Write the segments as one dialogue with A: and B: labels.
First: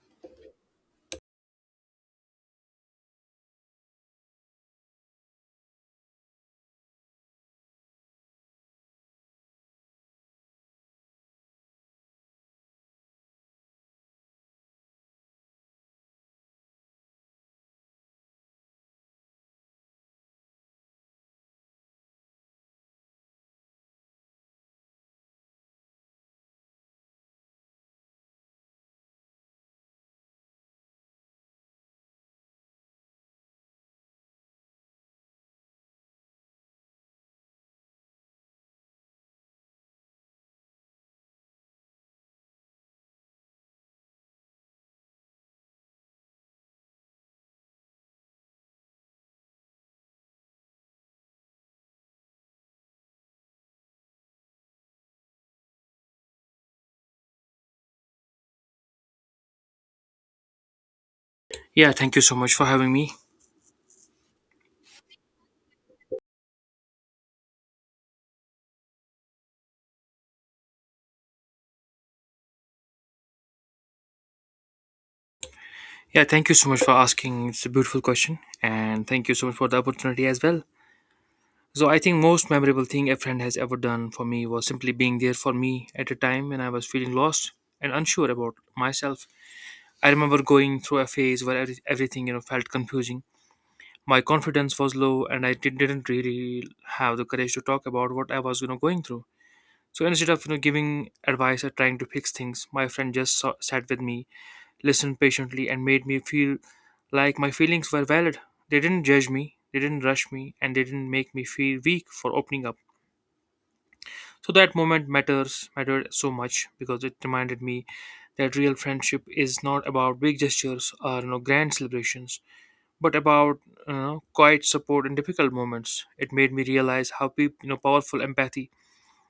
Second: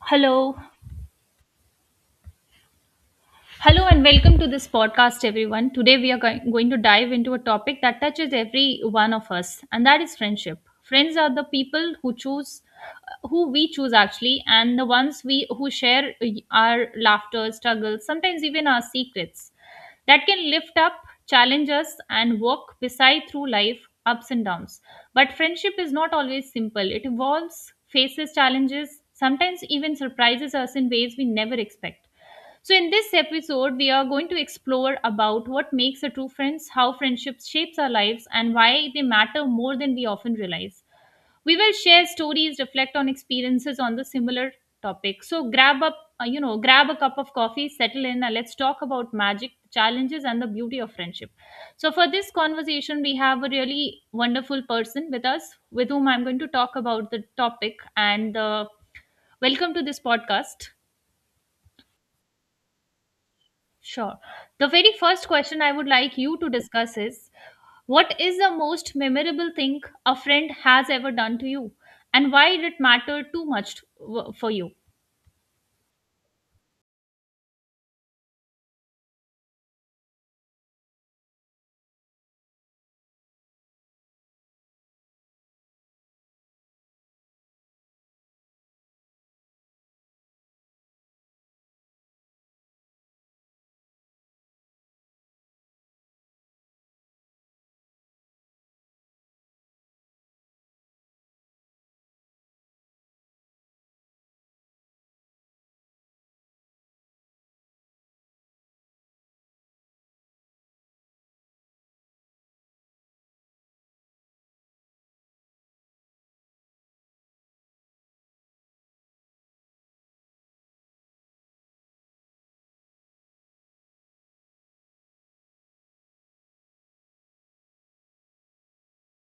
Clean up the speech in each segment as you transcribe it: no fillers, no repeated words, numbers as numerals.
A: Hello. Hello and welcome to this podcast, everyone. Today we are going to dive into a topic that touches every one of us, and that is friendship. Friends are the people who choose who we choose actually and the ones we who share our laughter, struggles, sometimes even our secrets that can lift up, challenge us, and walk beside through life ups and downs. But friendship is not always simple. It evolves, faces challenges, sometimes even surprises us in ways we never expect. So in this episode, we are going to explore about what makes a true friends, how friendships shapes our lives, and why they matter more than we often realize. We will share stories, reflect on experiences on the similar topic. So grab up, grab a cup of coffee, settle in, and let's talk about magic, challenges, and the beauty of friendship. So for this conversation, we have a really wonderful person with us, with whom I'm going to talk about the topic. And welcome to this podcast.
B: Yeah, thank you so much for having me.
A: Sure. The very first question I would like you to discuss is what is the most memorable thing a friend has ever done to you and why did it matter too much for you?
B: Yeah, thank you so much for asking. It's a beautiful question, and thank you so much for the opportunity as well. So, I think most memorable thing a friend has ever done for me was simply being there for me at a time when I was feeling lost and unsure about myself. I remember going through a phase where everything felt confusing. My confidence was low, and I didn't really have the courage to talk about what I was going through. So instead of giving advice or trying to fix things, my friend just sat with me listened patiently, and made me feel like my feelings were valid. They didn't judge me, they didn't rush me, and they didn't make me feel weak for opening up. So that moment matters mattered so much because it reminded me that real friendship is not about big gestures or grand celebrations, but about quiet support in difficult moments. It made me realize how powerful empathy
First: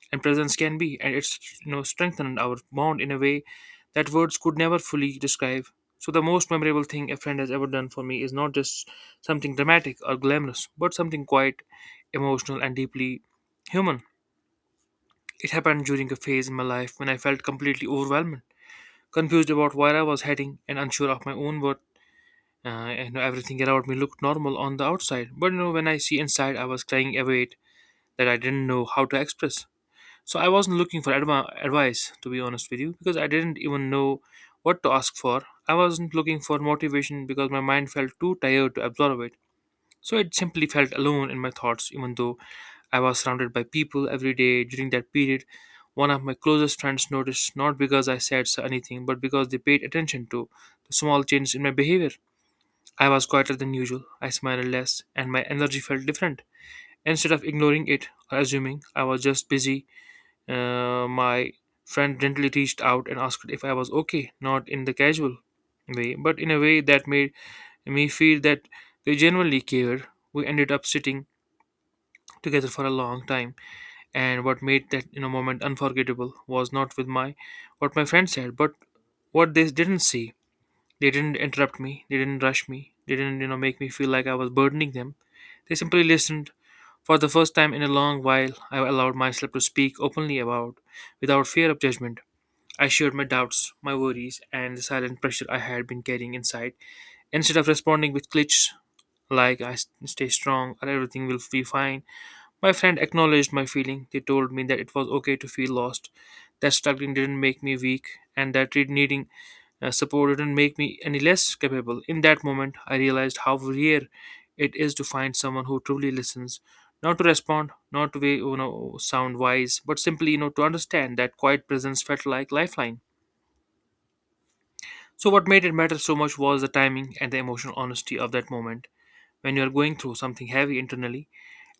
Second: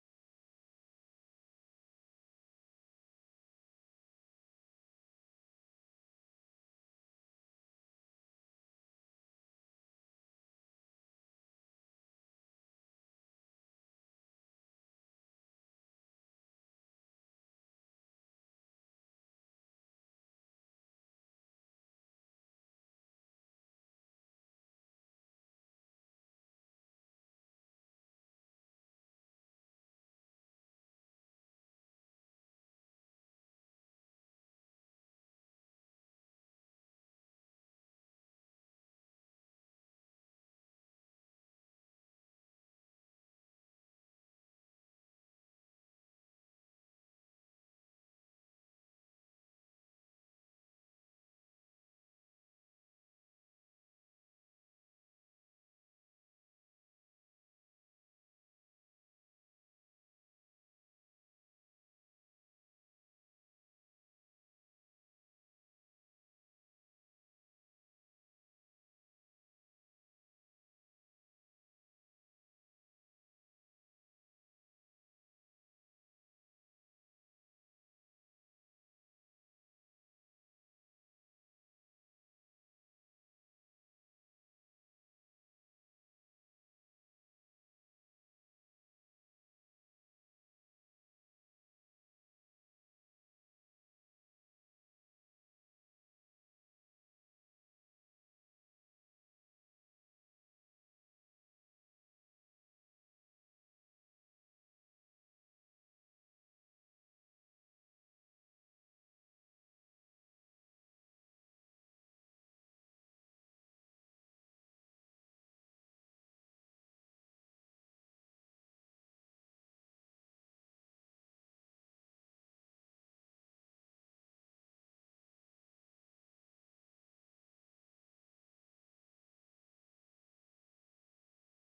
B: and presence can be, and it's strengthened our bond in a way that words could never fully describe. So the most memorable thing a friend has ever done for me is not just something dramatic or glamorous, but something quite emotional and deeply human. It happened during a phase in my life when I felt completely overwhelmed, confused about where I was heading, and unsure of my own worth. And everything around me looked normal on the outside, but when I see inside, I was carrying a weight that I didn't know how to express. So I wasn't looking for advice, to be honest with you, because I didn't even know what to ask for. I wasn't looking for motivation because my mind felt too tired to absorb it. So it simply felt alone in my thoughts, even though I was surrounded by people every day during that period. One of my closest friends noticed not because I said so anything, but because they paid attention to the small changes in my behavior. I was quieter than usual, I smiled less, and my energy felt different. Instead of ignoring it or assuming I was just busy, my friend gently reached out and asked if I was okay, not in the casual way, but in a way that made me feel that they genuinely cared. We ended up sitting together for a long time, and what made that moment unforgettable was not with my what my friend said, but what they didn't see. They didn't interrupt me. They didn't rush me. They didn't make me feel like I was burdening them. They simply listened. For the first time in a long while, I allowed myself to speak openly about without fear of judgment. I shared my doubts, my worries, and the silent pressure I had been carrying inside. Instead of responding with cliches like stay strong or everything will be fine, my friend acknowledged my feeling. They told me that it was okay to feel lost, that struggling didn't make me weak, and that needing support didn't make me any less capable. In that moment, I realized how rare it is to find someone who truly listens. Not to respond, not to sound wise, but simply to understand that quiet presence felt like lifeline. So, what made it matter so much was the timing and the emotional honesty of that moment when you are going through something heavy internally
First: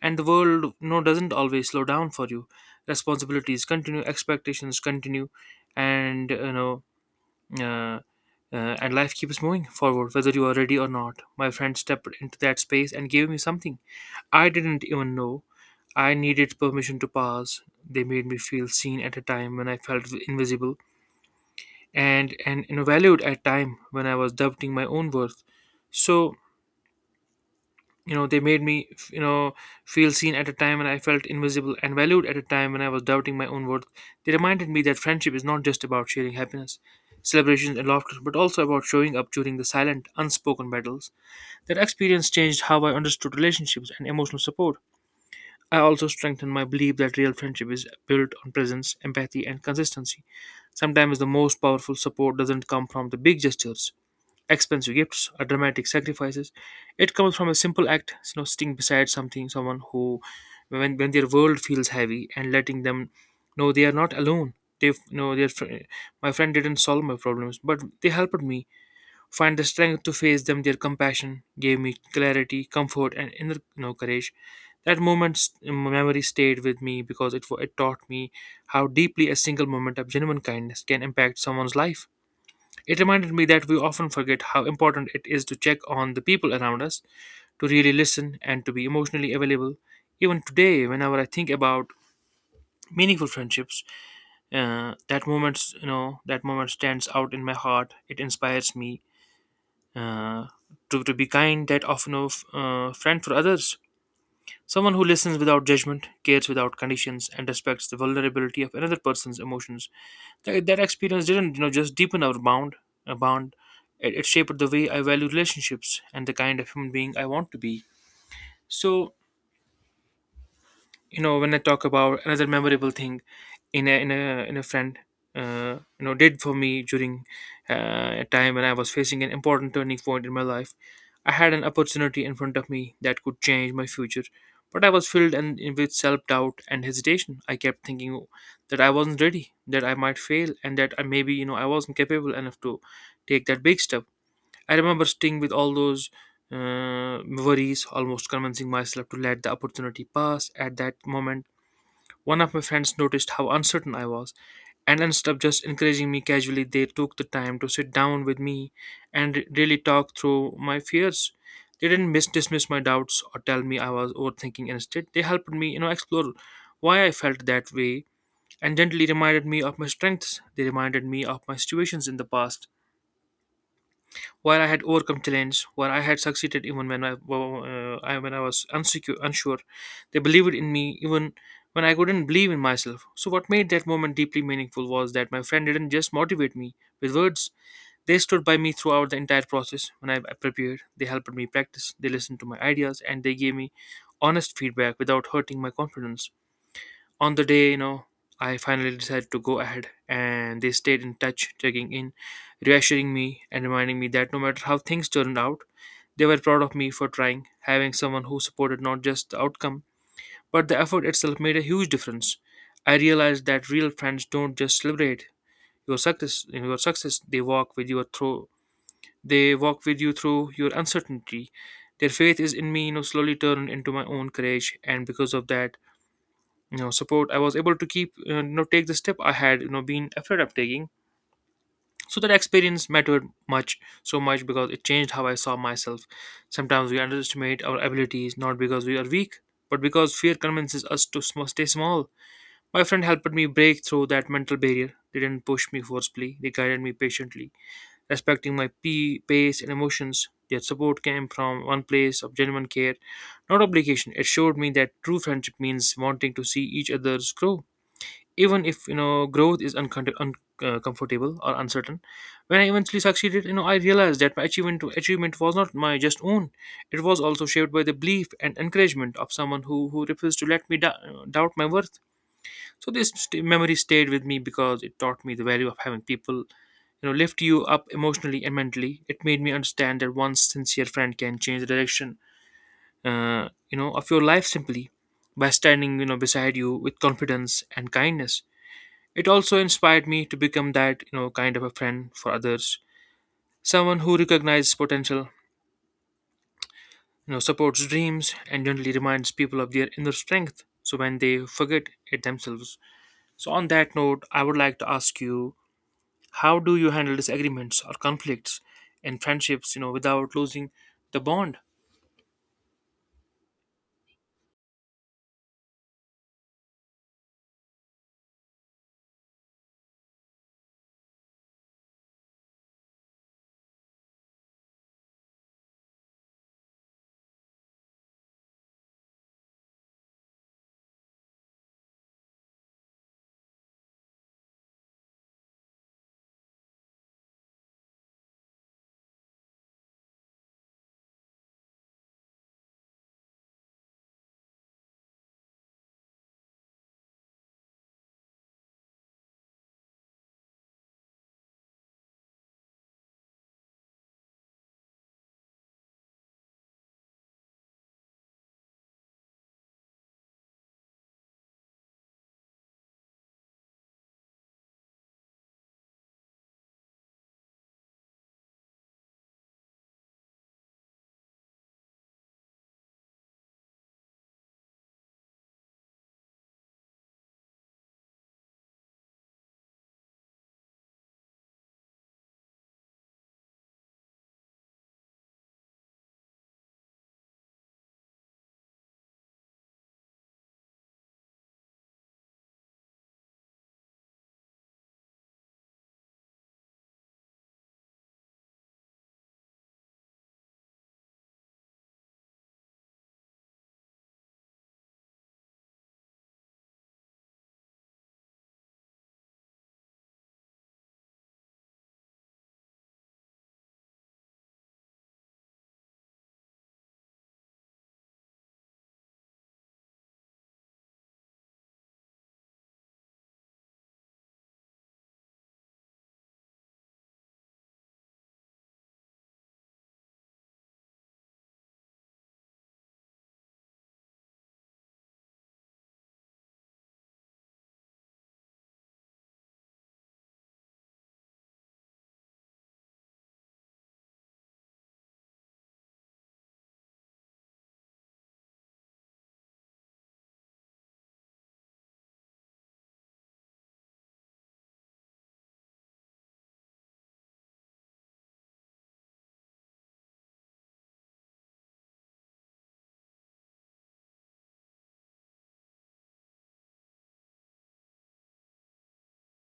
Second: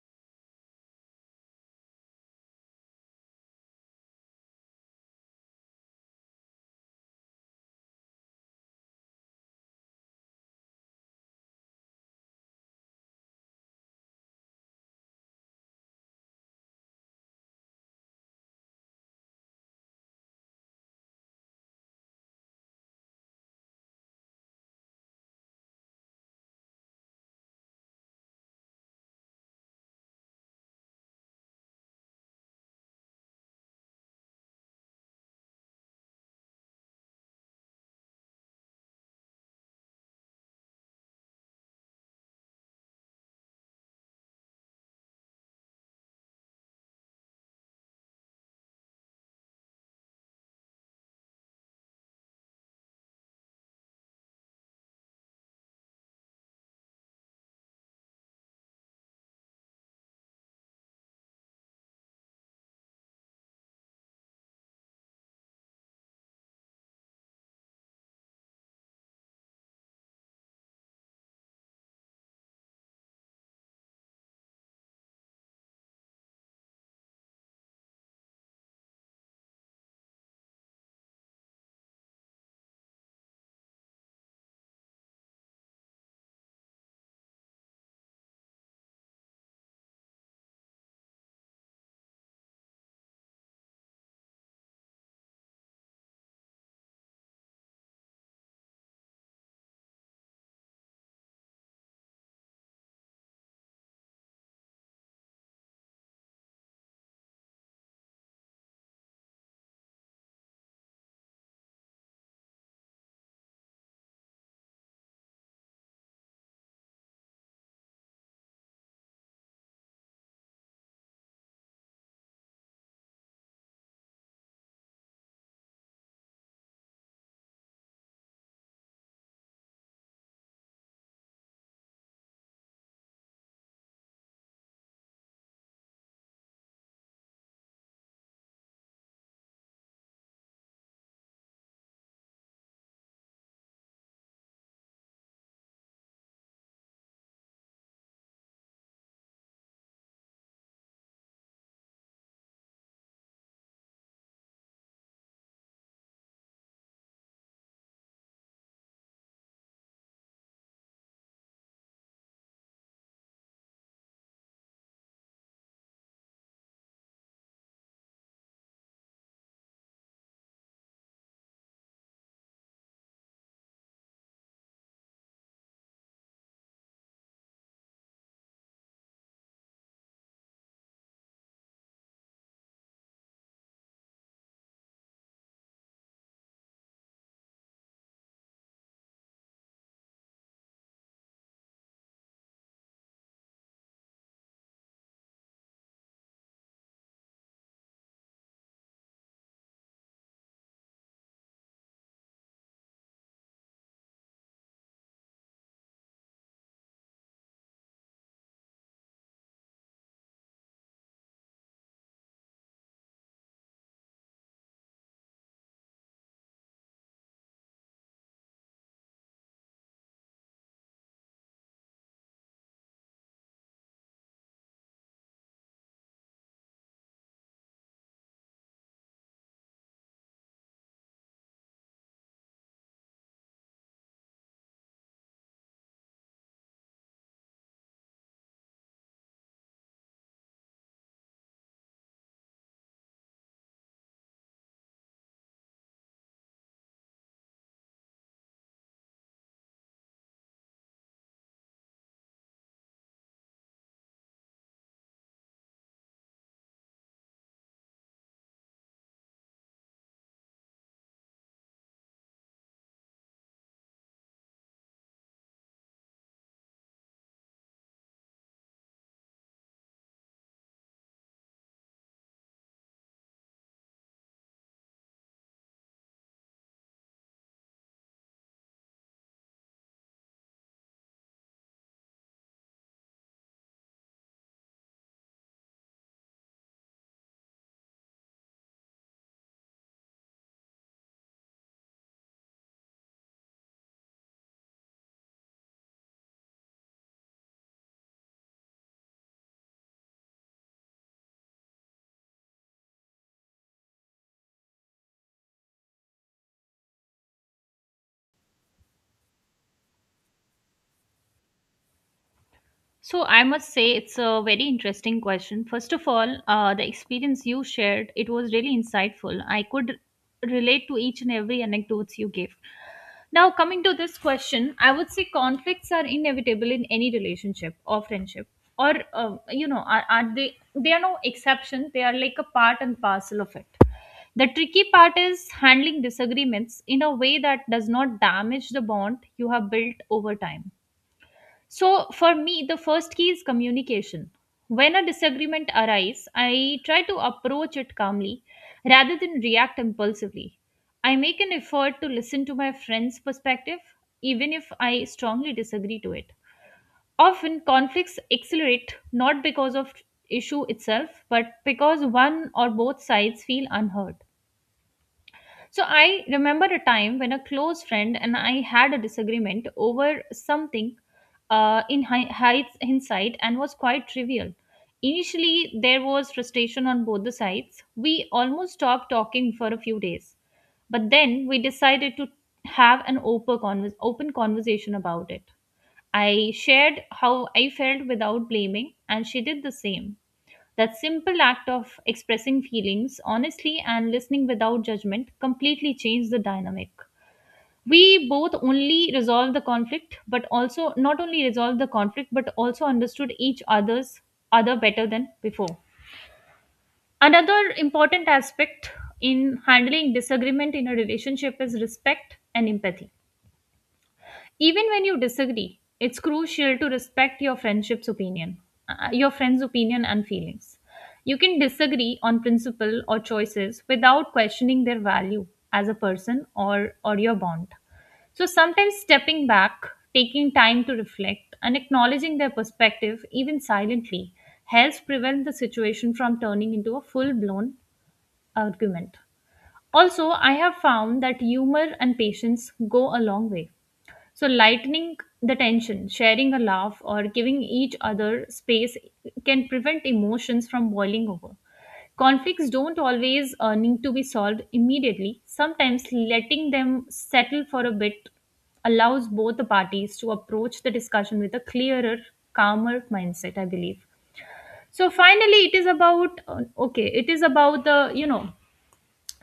B: and the world doesn't always slow down for you. Responsibilities continue, expectations continue, and you know, uh, and life keeps moving forward whether you are ready or not. My friend stepped into that space and gave me something I didn't even know. I needed permission to pause. They made me feel seen at a time when I felt invisible and valued at time when I was doubting my own worth. So they made me feel seen at a time when I felt invisible and valued at a time when I was doubting my own worth. They reminded me that friendship is not just about sharing happiness, celebrations, and laughter, but also about showing up during the silent, unspoken battles. That experience changed how I understood relationships and emotional support. I also strengthened my belief that real friendship is built on presence, empathy, and consistency. Sometimes the most powerful support doesn't come from the big gestures expensive gifts or dramatic sacrifices. It comes from a simple act, sitting beside something, someone who, when their world feels heavy, and letting them know they are not alone. They know their fr- My friend didn't solve my problems, but they helped me find the strength to face them. Their compassion gave me clarity, comfort, and inner courage. That moment's memory stayed with me because it taught me how deeply a single moment of genuine kindness can impact someone's life. It reminded me that we often forget how important it is to check on the people around us, to really listen, and to be emotionally available. Even today, whenever I think about meaningful friendships, that moment stands out in my heart. It inspires me uh, to be kind, that often of friend for others. Someone who listens without judgment, cares without conditions, and respects the vulnerability of another person's emotions. That experience didn't, just deepen our bond. A bond. It shaped the way I value relationships and the kind of human being I want to be. So when I talk about another memorable thing in a friend did for me during a time when I was facing an important turning point in my life I had an opportunity in front of me that could change my future but I was filled and with self-doubt and hesitation I kept thinking that I wasn't ready that I might fail and that I maybe I wasn't capable enough to take that big step. I remember sitting with all those worries, almost convincing myself to let the opportunity pass. At that moment, one of my friends noticed how uncertain I was, and instead of just encouraging me casually, they took the time to sit down with me and really talk through my fears. They didn't dismiss my doubts or tell me I was overthinking. Instead, they helped me, explore why I felt that way and gently reminded me of my strengths. They reminded me of my situations in the past where I had overcome challenges, where I had succeeded even when when I was unsure, they believed in me even when I couldn't believe in myself. So what made that moment deeply meaningful was that my friend didn't just motivate me with words; they stood by me throughout the entire process. When I prepared, they helped me practice, they listened to my ideas, and they gave me honest feedback without hurting my confidence on the day, I finally decided to go ahead, and they stayed in touch, checking in, reassuring me, and reminding me that no matter how things turned out, they were proud of me for trying. Having someone who supported not just the outcome, but the effort itself made a huge difference. I realized that real friends don't just celebrate your success. They walk with you through your uncertainty. Their faith is in me, slowly turned into my own courage, and because of that, you know support I was able to keep you know take the step I had been afraid of taking. So that experience mattered much so much because it changed how I saw myself. Sometimes we underestimate our abilities not because we are weak, but because fear convinces us to stay small. My friend helped me break through that mental barrier. They didn't push me forcefully, they guided me patiently, respecting my pace and emotions. Their support came from one place of genuine care, not obligation. It showed me that true friendship means wanting to see each other's grow, even if growth is comfortable or uncertain. When I eventually succeeded, I realized that my achievement was not my just own. It was also shaped by the belief and encouragement of someone who refused to let me doubt my worth. So this memory stayed with me because it taught me the value of having people lift you up emotionally and mentally. It made me understand that one sincere friend can change the direction of your life, simply by standing, beside you with confidence and kindness. It also inspired me to become that, kind of a friend for others, someone who recognizes potential, supports dreams and generally reminds people of their inner strength so when they forget it themselves. So on that note, I would like to ask you, how do you handle disagreements or conflicts in friendships, without losing the bond?
A: So I must say it's a very interesting question. First of all, the experience you shared it was really insightful. I could relate to each and every anecdotes you gave. Now coming to this question, I would say conflicts are inevitable in any relationship or friendship, or are they? They are no exception. They are like a part and parcel of it. The tricky part is handling disagreements in a way that does not damage the bond you have built over time. So for me, the first key is communication. When a disagreement arises, I try to approach it calmly rather than react impulsively. I make an effort to listen to my friend's perspective, even if I strongly disagree to it. Often, conflicts accelerate not because of issue itself, but because one or both sides feel unheard. So I remember a time when a close friend and I had a disagreement over something in hindsight and was quite trivial. Initially, there was frustration on both the sides. We almost stopped talking for a few days, but then we decided to have an open, open conversation about it. I shared how I felt without blaming, and she did the same. That simple act of expressing feelings honestly and listening without judgment completely changed the dynamic. We both only resolved the conflict, but also not only resolved the conflict, but also understood each other's other better than before. Another important aspect in handling disagreement in a relationship is respect and empathy. Even when you disagree, it's crucial to respect your friendship's opinion, your friend's opinion and feelings. You can disagree on principle or choices without questioning their value as a person or your bond. So sometimes stepping back, taking time to reflect, and acknowledging their perspective, even silently, helps prevent the situation from turning into a full blown argument. Also, I have found that humor and patience go a long way. So, lightening the tension, sharing a laugh, or giving each other space can prevent emotions from boiling over. Conflicts don't always need to be solved immediately. Sometimes letting them settle for a bit allows both the parties to approach the discussion with a clearer, calmer mindset, I believe. So finally, it is about okay, it is about the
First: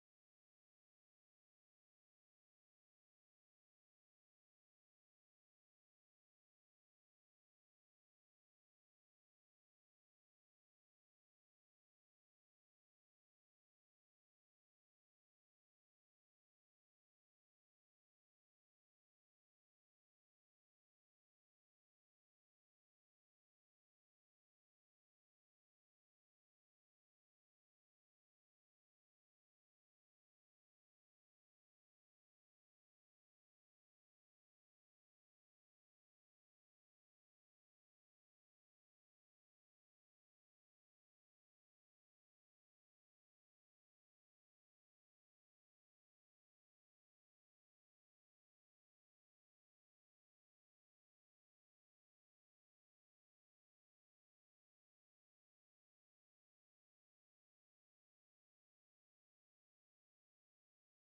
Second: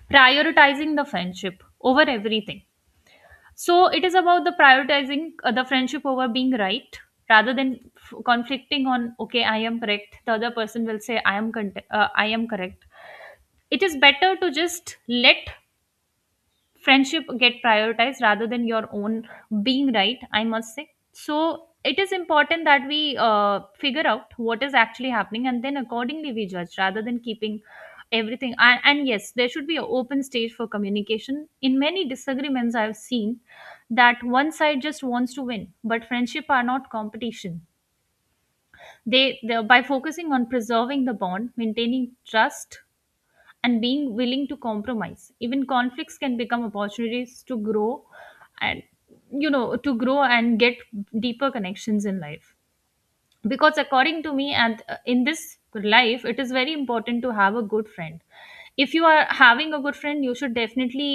A: prioritizing the friendship over everything. So it is about the prioritizing the friendship over being right, rather than conflicting on okay I am correct, the other person will say I am I am correct. It is better to just let friendship get prioritized rather than your own being right, I must say. So it is important that we figure out what is actually happening and then accordingly we judge rather than keeping everything, and yes there should be an open stage for communication. In many disagreements I've seen that one side just wants to win, but friendship are not competition. They by focusing on preserving the bond, maintaining trust, and being willing to compromise, even conflicts can become opportunities to grow, and to grow and get deeper connections in life. Because according to me, and in this life it is very important to have a good friend. If you are having a good friend, you should definitely,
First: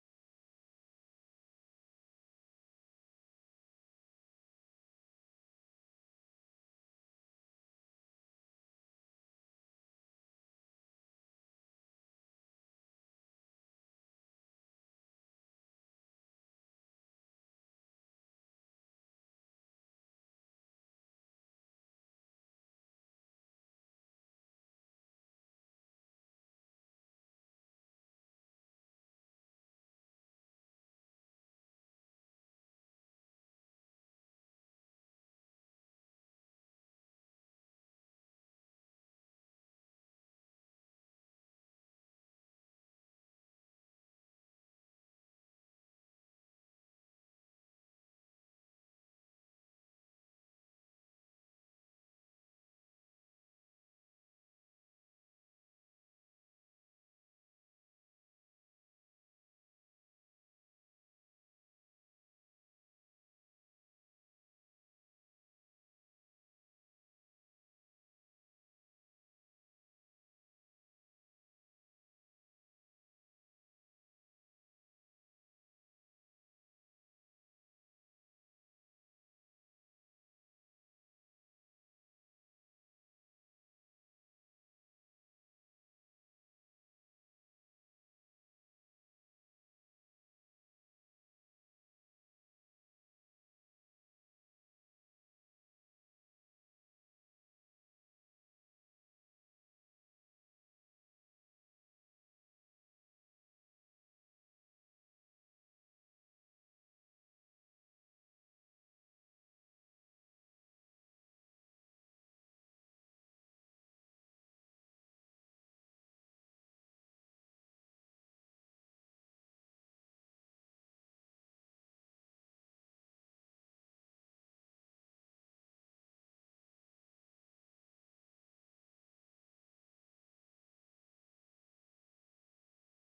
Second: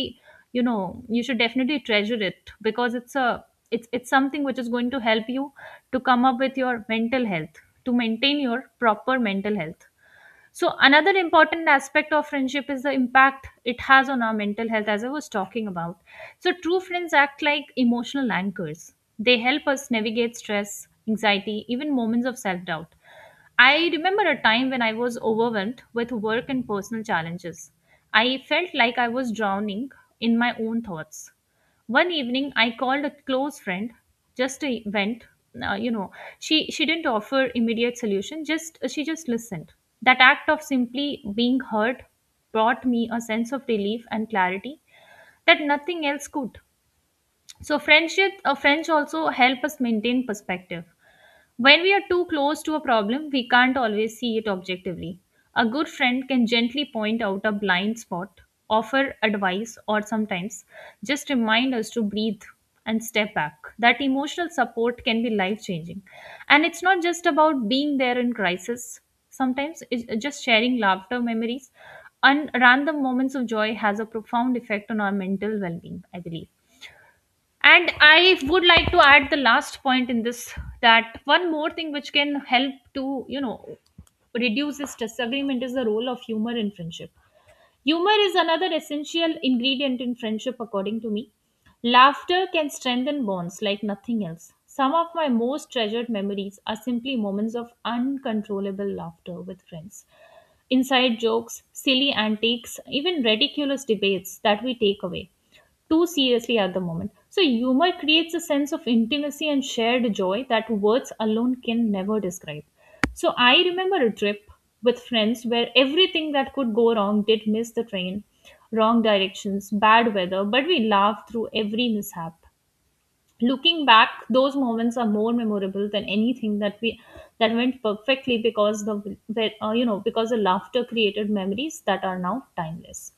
A: you should definitely treasure it, because it's a, it's it's something which is going to help you to come up with your mental health, to maintain your proper mental health. So, another important aspect of friendship is the impact it has on our mental health, as I was talking about. So, true friends act like emotional anchors, they help us navigate stress, anxiety, even moments of self doubt. I remember a time when I was overwhelmed with work and personal challenges. I felt like I was drowning in my own thoughts. One evening I called a close friend just a vent. uh, you know she didn't offer immediate solution, just she just listened. That act of simply being heard brought me a sense of relief and clarity that nothing else could. So friendship, friends also help us maintain perspective. When we are too close to a problem, we can't always see it objectively. A good friend can gently point out a blind spot, offer advice, or sometimes just remind us to breathe and step back. That emotional support can be life changing. And it's not just about being there in crisis, sometimes it's just sharing laughter, memories, and random moments of joy has a profound effect on our mental well being, I believe. And I would like to add the last point in this, that one more thing which can help to, reduce this disagreement is the role of humor in friendship. Humor is another essential ingredient in friendship, according to me. Laughter can strengthen bonds like nothing else. Some of my most treasured memories are simply moments of uncontrollable laughter with friends. Inside jokes, silly antics, even ridiculous debates that we take away too seriously at the moment. So, humor creates a sense of intimacy and shared joy that words alone can never describe. So, I remember a trip with friends where everything that could go wrong did: miss the train, wrong directions, bad weather, but we laughed through every mishap. Looking back, those moments are more memorable than anything that we that went perfectly, because the because the laughter created memories that are now timeless.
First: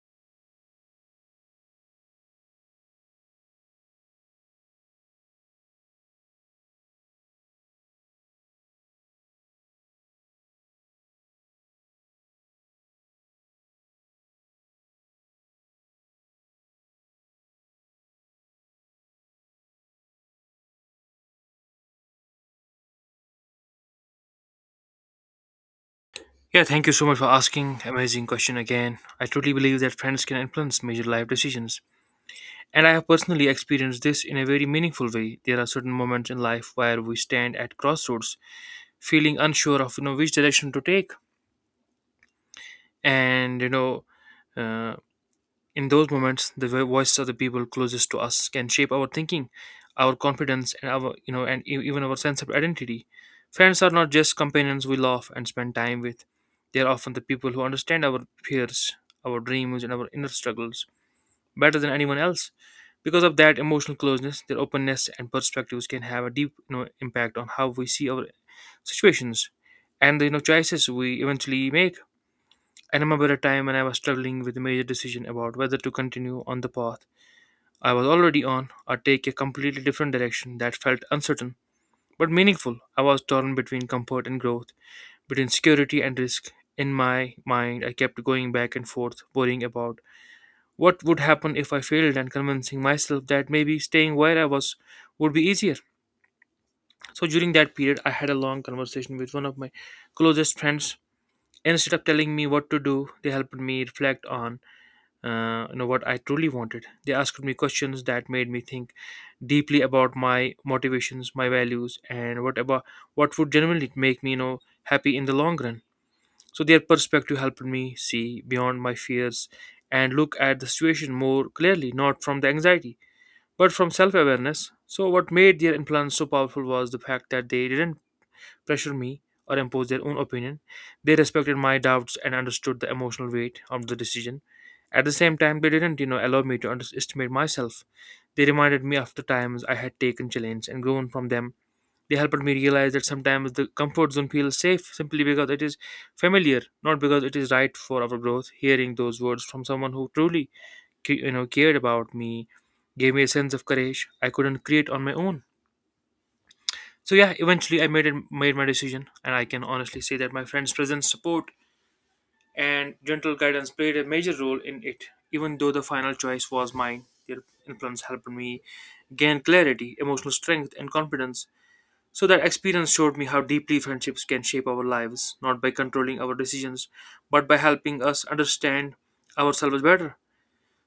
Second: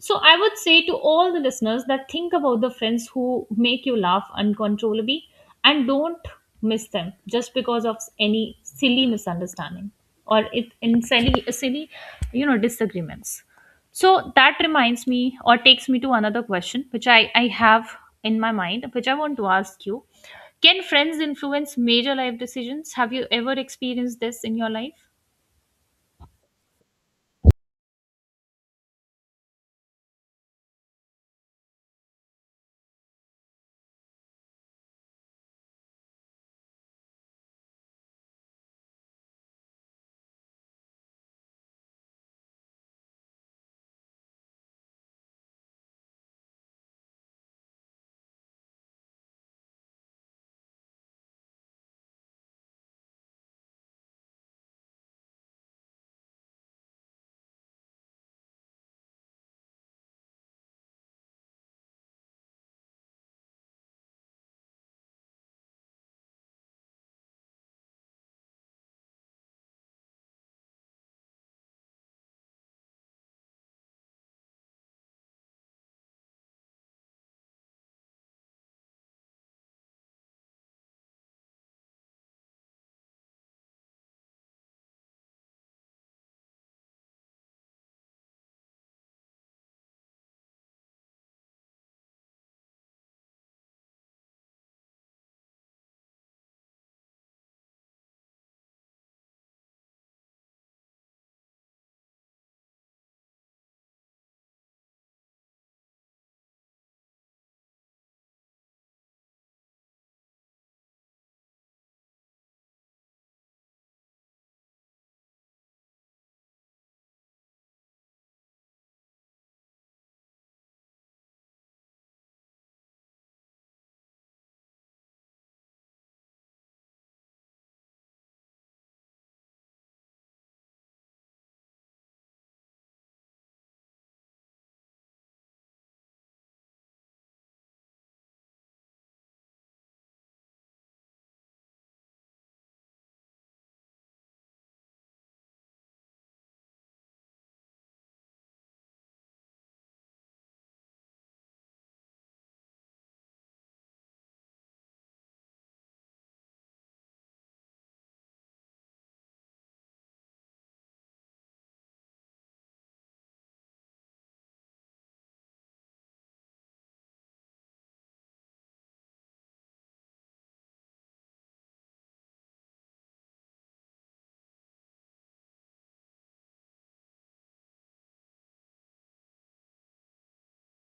A: So I would say to all the listeners that think about the friends who make you laugh uncontrollably and don't miss them just because of any silly misunderstanding or it in silly disagreements. So that reminds me or takes me to another question which I have in my mind which I want to ask you. Can friends influence major life decisions? Have you ever experienced this in your life?
B: Yeah, thank you so much for asking. Amazing question again. I truly believe that friends can influence major life decisions, and I have personally experienced this in a very meaningful way. There are certain moments in life where we stand at crossroads, feeling unsure of which direction to take, and uh, in those moments, the voices of the people closest to us can shape our thinking, our confidence, and our, and even our sense of identity. Friends are not just companions we love and spend time with; they are often the people who understand our fears, our dreams, and our inner struggles better than anyone else. Because of that emotional closeness, their openness and perspectives can have a deep, impact on how we see our situations and the, choices we eventually make. I remember a time when I was struggling with a major decision about whether to continue on the path I was already on or take a completely different direction that felt uncertain but meaningful. I was torn between comfort and growth, between security and risk. In my mind, I kept going back and forth, worrying about what would happen if I failed and convincing myself that maybe staying where I was would be easier. So during that period, I had a long conversation with one of my closest friends. Instead of telling me what to do, they helped me reflect on what I truly wanted. They asked me questions that made me think deeply about my motivations, my values, and what would genuinely make me, happy in the long run. So their perspective helped me see beyond my fears and look at the situation more clearly, not from the anxiety but from self awareness. So what made their influence so powerful was the fact that they didn't pressure me or impose their own opinion. They respected my doubts and understood the emotional weight of the decision. At the same time, they didn't, allow me to underestimate myself. They reminded me of the times I had taken challenge and grown from them. They helped me realize that sometimes the comfort zone feels safe simply because it is familiar, not because it is right for our growth. Hearing those words from someone who truly cared about me gave me a sense of courage I couldn't create on my own. So yeah, eventually I made my decision, and I can honestly say that my friend's presence, support, and gentle guidance played a major role in it. Even though the final choice was mine, their influence helped me gain clarity, emotional strength, and confidence. So that experience showed me how deeply friendships can shape our lives, not by controlling our decisions but by helping us understand ourselves better.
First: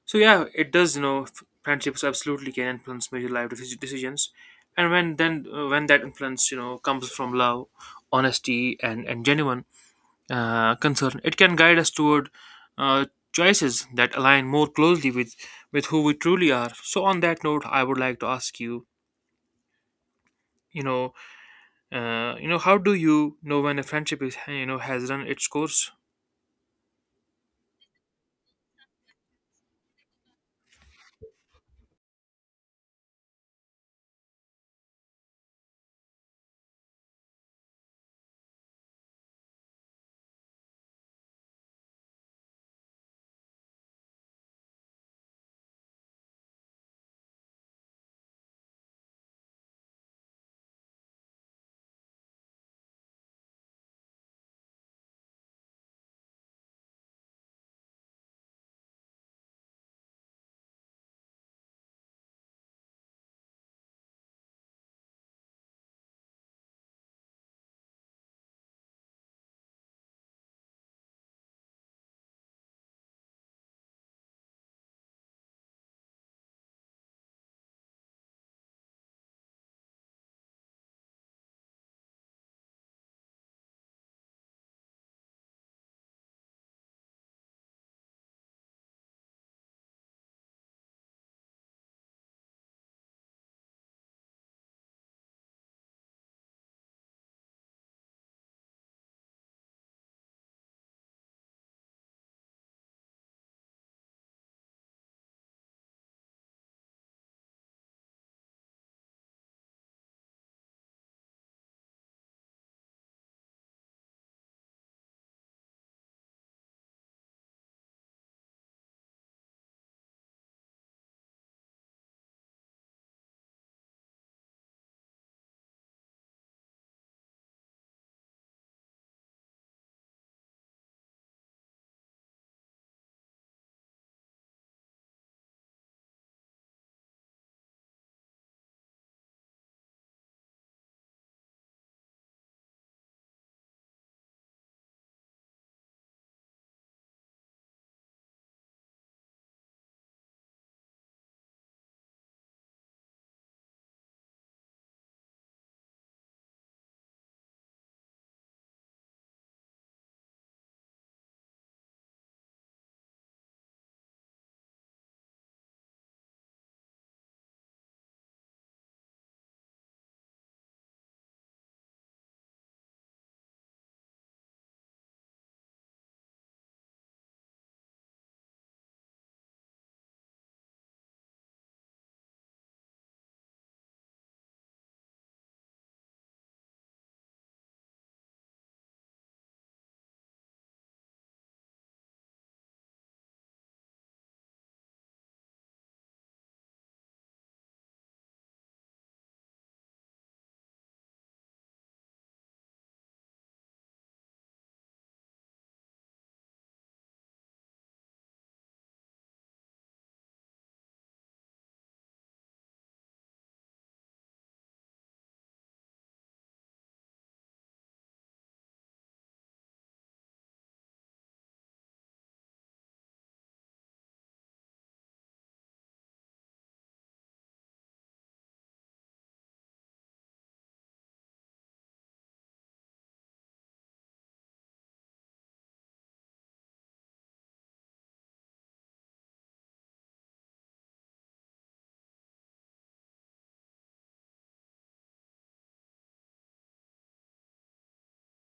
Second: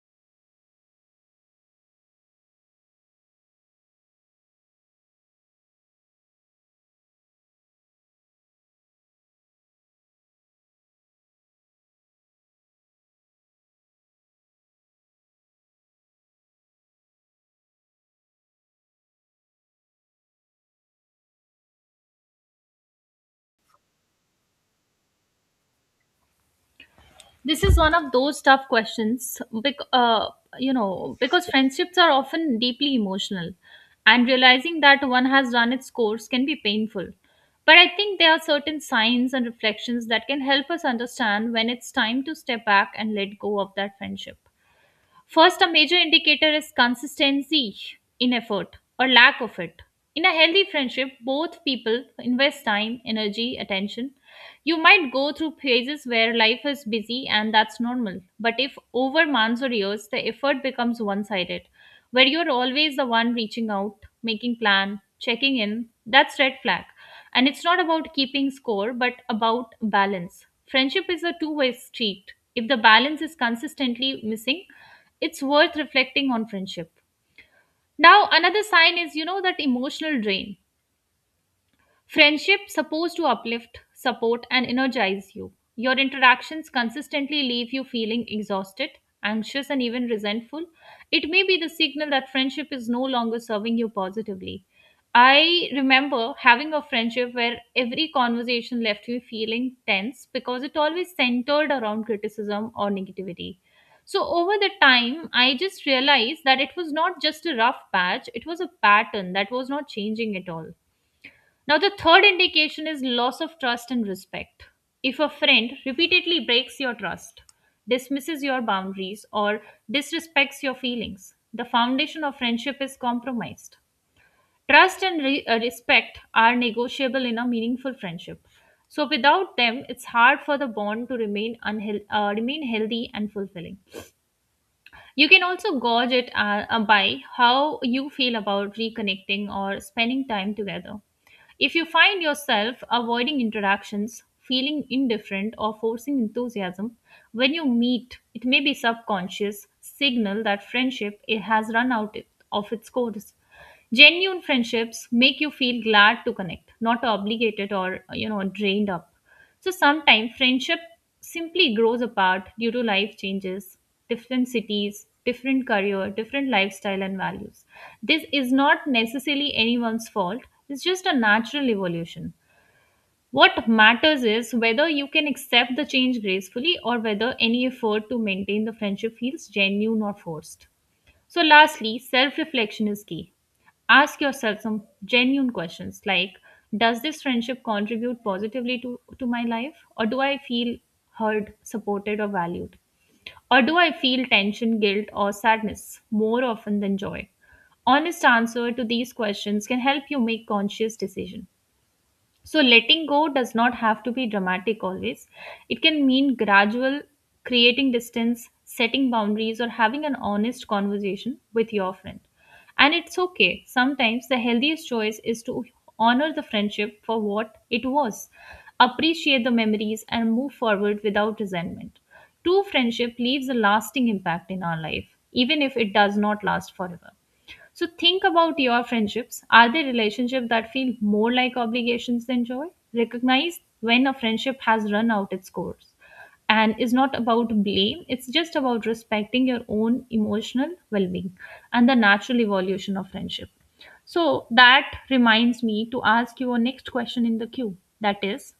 B: So yeah, it does. You know, friendships absolutely can influence major life decisions, and when that influence, comes from love, honesty, and genuine concern, it can guide us toward uh, choices that align more closely with who we truly are. So on that note, I would like to ask you, you know, how do you know when a friendship is you know has run its course?
A: This is one of those tough questions you know because friendships are often deeply emotional and realizing that one has run its course can be painful, but I think there are certain signs and reflections that can help us understand when it's time to step back and let go of that friendship. First, a major indicator is consistency in effort or lack of it. In a healthy friendship, both people invest time, energy, attention. You might go through phases where life is busy and that's normal. But if over months or years, the effort becomes one sided, where you're always the one reaching out, making plan, checking in, that's red flag. And it's not about keeping score, but about balance. Friendship is a two-way street. If the balance is consistently missing, it's worth reflecting on friendship. Now another sign is, that emotional drain. Friendship supposed to uplift, support, and energize you. Your interactions consistently leave you feeling exhausted, anxious, and even resentful. It may be the signal that friendship is no longer serving you positively. I remember having a friendship where every conversation left me feeling tense because it always centered around criticism or negativity. So, over the time, I just realized that it was not just a rough patch, it was a pattern that was not changing at all. Now, the third indication is loss of trust and respect. If a friend repeatedly breaks your trust, dismisses your boundaries, or disrespects your feelings, the foundation of friendship is compromised. Trust and respect are negotiable in a meaningful friendship. So, without them, it's hard for the bond to remain, remain healthy and fulfilling. You can also gauge it by how you feel about reconnecting or spending time together. If you find yourself avoiding interactions, feeling indifferent, or forcing enthusiasm when you meet, it may be subconscious signal that friendship it has run out of its course. Genuine friendships make you feel glad to connect, not obligated or drained up. So sometimes friendship simply grows apart due to life changes, different cities, different career, different lifestyle and values. This is not necessarily anyone's fault, it's just a natural evolution. What matters is whether you can accept the change gracefully or whether any effort to maintain the friendship feels genuine or forced. So, lastly, self reflection is key. Ask yourself some genuine questions like, does this friendship contribute positively to my life? Or do I feel heard, supported, or valued? Or do I feel tension, guilt, or sadness more often than joy? Honest answer to these questions can help you make conscious decisions. So, letting go does not have to be dramatic always. It can mean gradual, creating distance, setting boundaries, or having an honest conversation with your friend. And it's okay. Sometimes the healthiest choice is to honor the friendship for what it was, appreciate the memories, and move forward without resentment. True friendship leaves a lasting impact in our life, even if it does not last forever. So think about your friendships. Are they relationships that feel more like obligations than joy? Recognize when a friendship has run out its course and is not about blame. It's just about respecting your own emotional well-being and the natural evolution of friendship. So that reminds me to ask you a next question in the queue. That is,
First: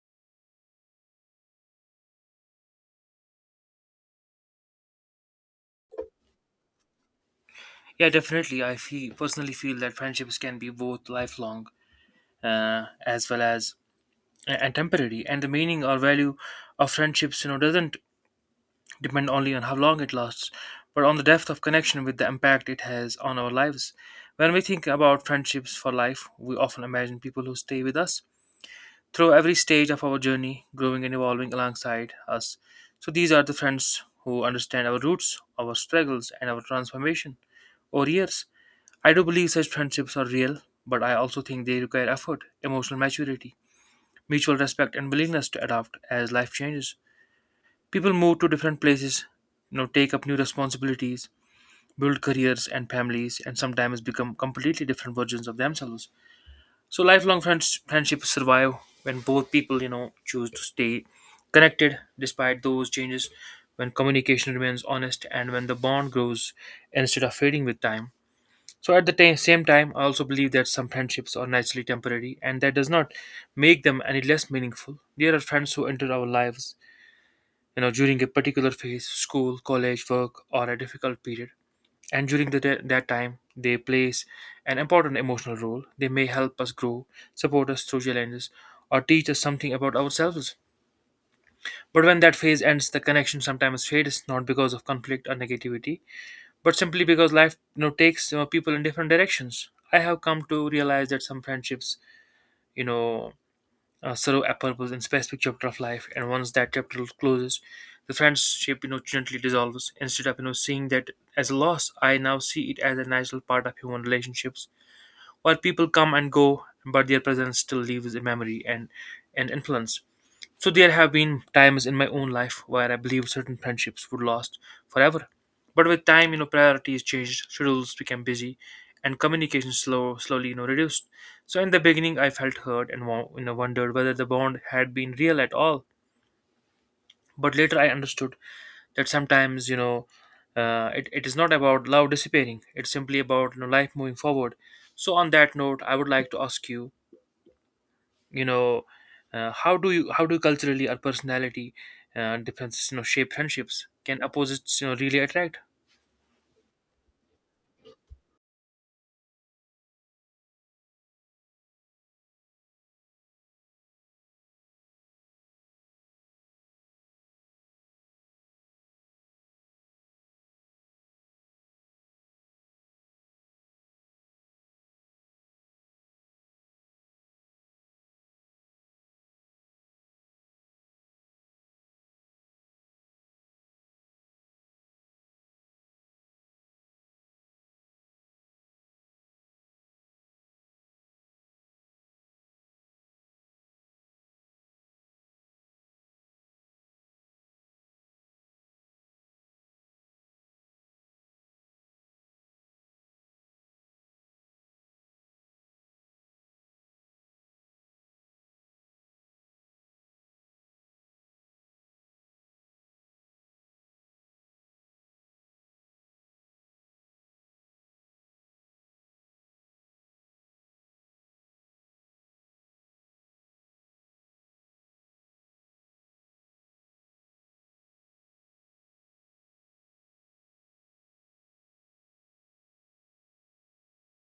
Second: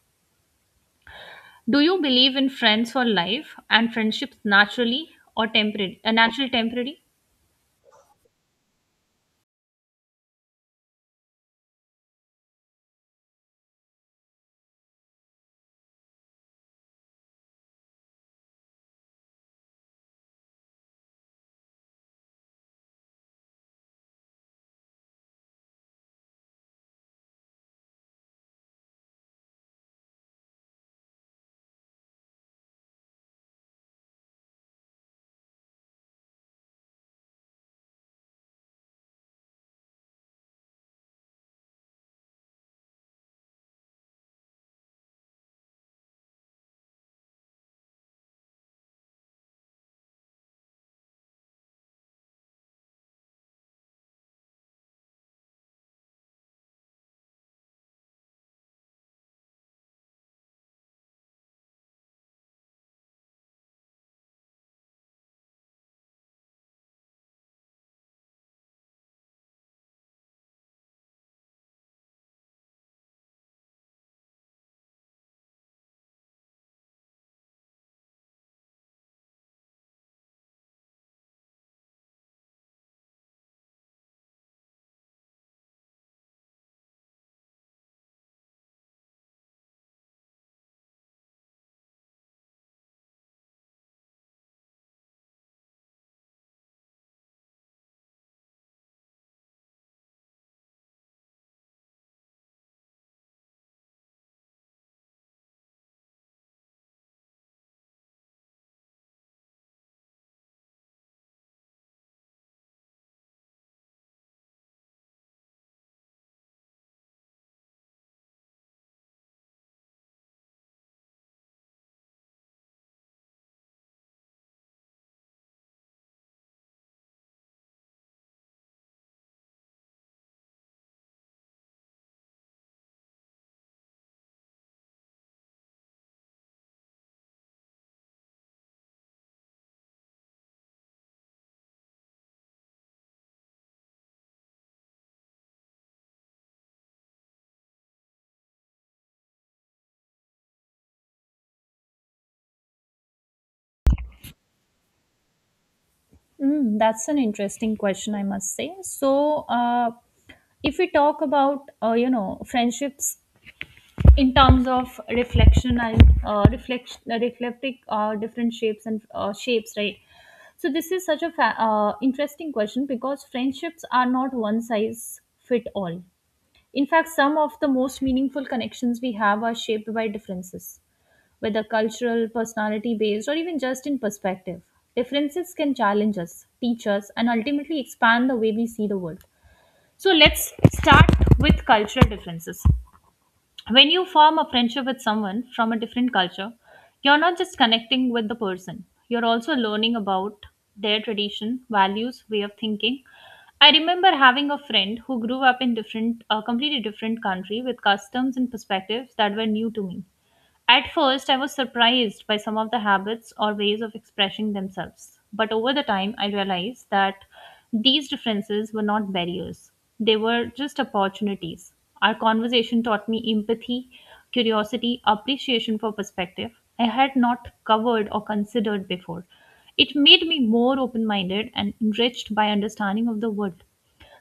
A: do you believe in friends for life and friendships naturally or temporary, natural temporary?
B: Yeah, definitely. I feel personally feel that friendships can be both lifelong as well as and temporary, and the meaning or value of friendships, doesn't depend only on how long it lasts but on the depth of connection with the impact it has on our lives. When we think about friendships for life, we often imagine people who stay with us through every stage of our journey, growing and evolving alongside us. So these are the friends who understand our roots, our struggles, and our transformation over years. I do believe such friendships are real, but I also think they require effort, emotional maturity, mutual respect, and willingness to adapt as life changes. People move to different places, take up new responsibilities, build careers and families, and sometimes become completely different versions of themselves. So lifelong friends friendships survive when both people, choose to stay connected despite those changes, when communication remains honest, and when the bond grows instead of fading with time. So at the same time, I also believe that some friendships are naturally temporary, and that does not make them any less meaningful. There are friends who enter our lives, during a particular phase, school, college, work, or a difficult period. And during that time, they play an important emotional role. They may help us grow, support us through challenges, or teach us something about ourselves. But when that phase ends, the connection sometimes fades, not because of conflict or negativity, but simply because life, takes, people in different directions. I have come to realize that some friendships, you know serve a purpose in specific chapter of life, and once that chapter closes, the friendship, gently dissolves. Instead of, seeing that as a loss, I now see it as a natural part of human relationships, where people come and go but their presence still leaves a memory and influence. So there have been times in my own life where I believed certain friendships would last forever. But with time, priorities changed, schedules became busy, and communication slowly, reduced. So in the beginning, I felt hurt and wondered whether the bond had been real at all. But later, I understood that sometimes, it is not about love disappearing. It's simply about, life moving forward. So on that note, I would like to ask you, you know how do you, how do culturally or personality differences, shape friendships? Can opposites, really attract?
A: Mm, that's an interesting question, I must say. So, if we talk about friendships in terms of reflection and reflecting different shapes and shapes, right? So this is such a interesting question because friendships are not one size fit all. In fact, some of the most meaningful connections we have are shaped by differences whether cultural, personality based, or even just in perspective. Differences can challenge us, teach us, and ultimately expand the way we see the world. So let's start with cultural differences. When you form a friendship with someone from a different culture, you're not just connecting with the person, you're also learning about their tradition, values, way of thinking. I remember having a friend who grew up in a completely different country with customs and perspectives that were new to me. At first, I was surprised by some of the habits or ways of expressing themselves. But over the time, I realized that these differences were not barriers, they were just opportunities. Our conversation taught me empathy, curiosity, appreciation for perspective I had not covered or considered before. It made me more open minded and enriched by understanding of the world.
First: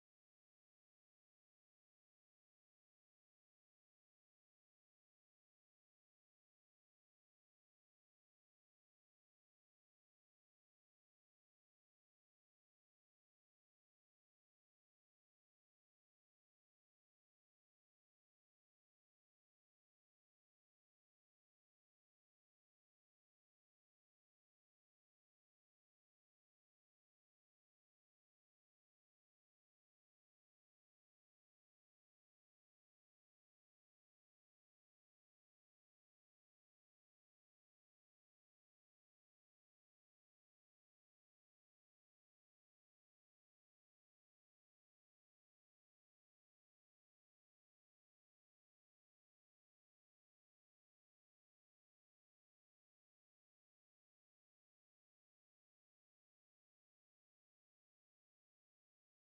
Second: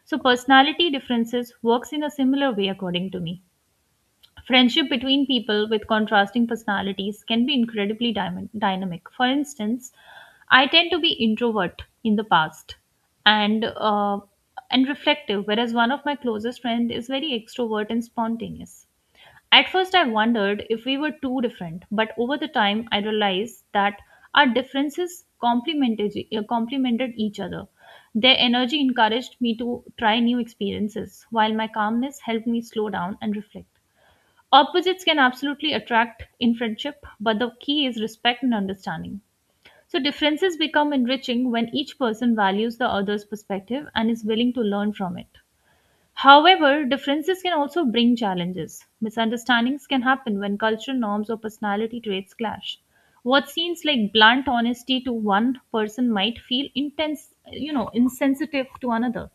A: So, personality differences works in a similar way, according to me. Friendship between people with contrasting personalities can be incredibly dynamic. For instance, I tend to be introvert in the past and reflective, whereas one of my closest friends is very extrovert and spontaneous. At first, I wondered if we were too different, but over the time, I realized that our differences complemented each other. Their energy encouraged me to try new experiences, while my calmness helped me slow down and reflect. Opposites can absolutely attract in friendship, but the key is respect and understanding. So, differences become enriching when each person values the other's perspective and is willing to learn from it. However, differences can also bring challenges. Misunderstandings can happen when cultural norms or personality traits clash. What seems like blunt honesty to one person might feel intense, you know, insensitive to another,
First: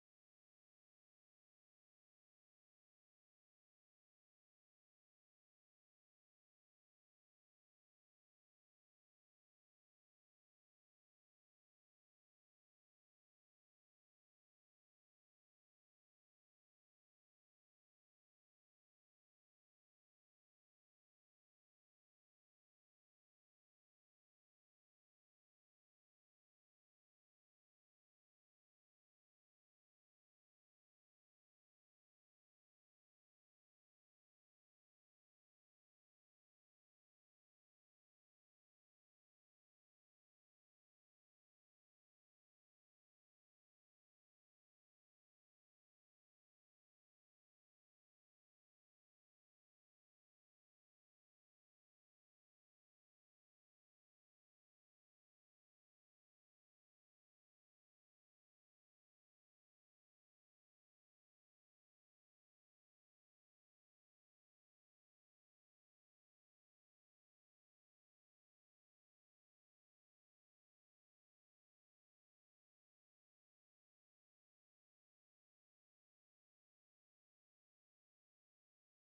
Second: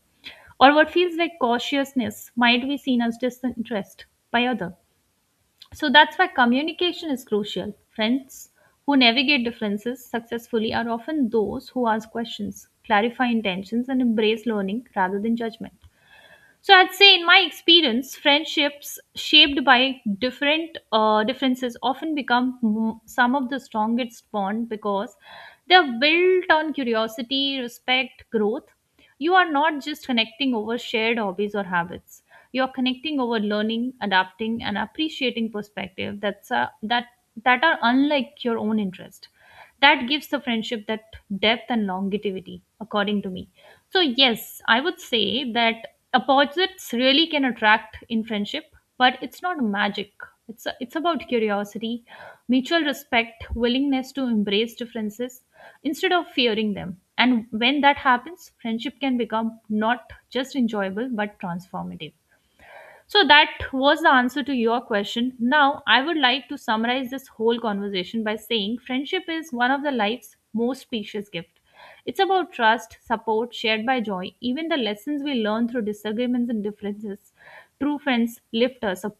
A: or what feels like cautiousness might be seen as disinterest by other. So that's why communication is crucial. Friends who navigate differences successfully are often those who ask questions, clarify intentions, and embrace learning rather than judgment. So I'd say, in my experience, friendships shaped by different differences often become some of the strongest bond because they are built on curiosity, respect, growth. You are not just connecting over shared hobbies or habits. You are connecting over learning, adapting, and appreciating perspective that are unlike your own interest. That gives the friendship that depth and longevity, according to me. So, yes, I would say that opposites really can attract in friendship, but it's not magic. It's about curiosity, mutual respect, willingness to embrace differences instead of fearing them. And when that happens, friendship can become not just enjoyable but transformative. So that was the answer to your question. Now, I would like to summarize this whole conversation by saying friendship is one of the life's most precious gift. It's about trust, support, shared by joy, even the lessons we learn through disagreements and differences. True friends lift us up,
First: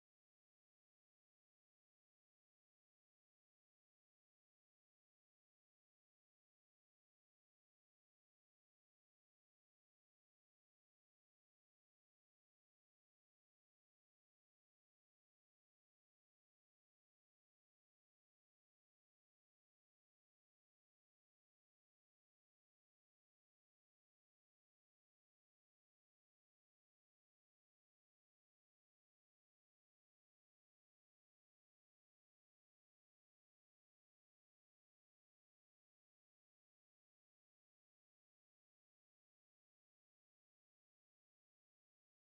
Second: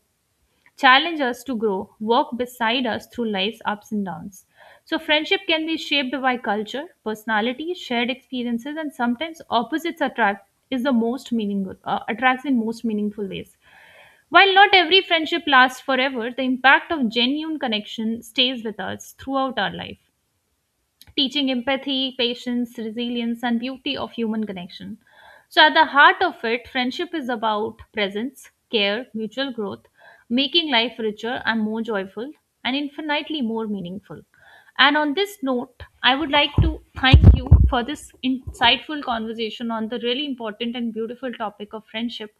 A: challenge us to grow, work beside us through life's ups and downs. So, friendship can be shaped by culture, personality, shared experiences, and sometimes opposites attract is the most meaningful attracts in most meaningful ways. While not every friendship lasts forever, the impact of genuine connection stays with us throughout our life, teaching empathy, patience, resilience, and beauty of human connection. So, at the heart of it, friendship is about presence, care, mutual growth, making life richer and more joyful, and infinitely more meaningful. And on this note, I would like to thank you for this insightful conversation on the really important and beautiful topic of friendship.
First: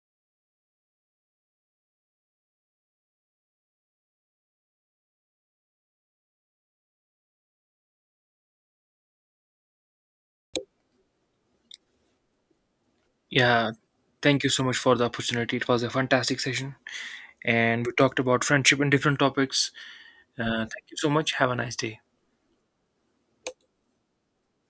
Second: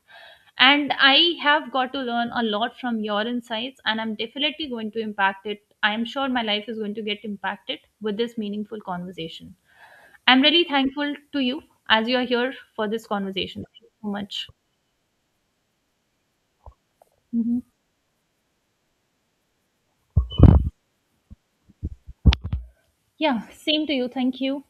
A: And I have got to learn a lot from your insights, and I'm definitely going to impact it. I am sure my life is going to get impacted with this meaningful conversation. I'm really thankful to you as you're here for this conversation.
B: Yeah,
A: Thank you so
B: thank
A: much.
B: you so much for the opportunity. It was a fantastic session
A: Mhm.
B: and we talked about friendship and different topics. Thank you so much. Have a nice day.
A: Yeah, same to you. Thank you.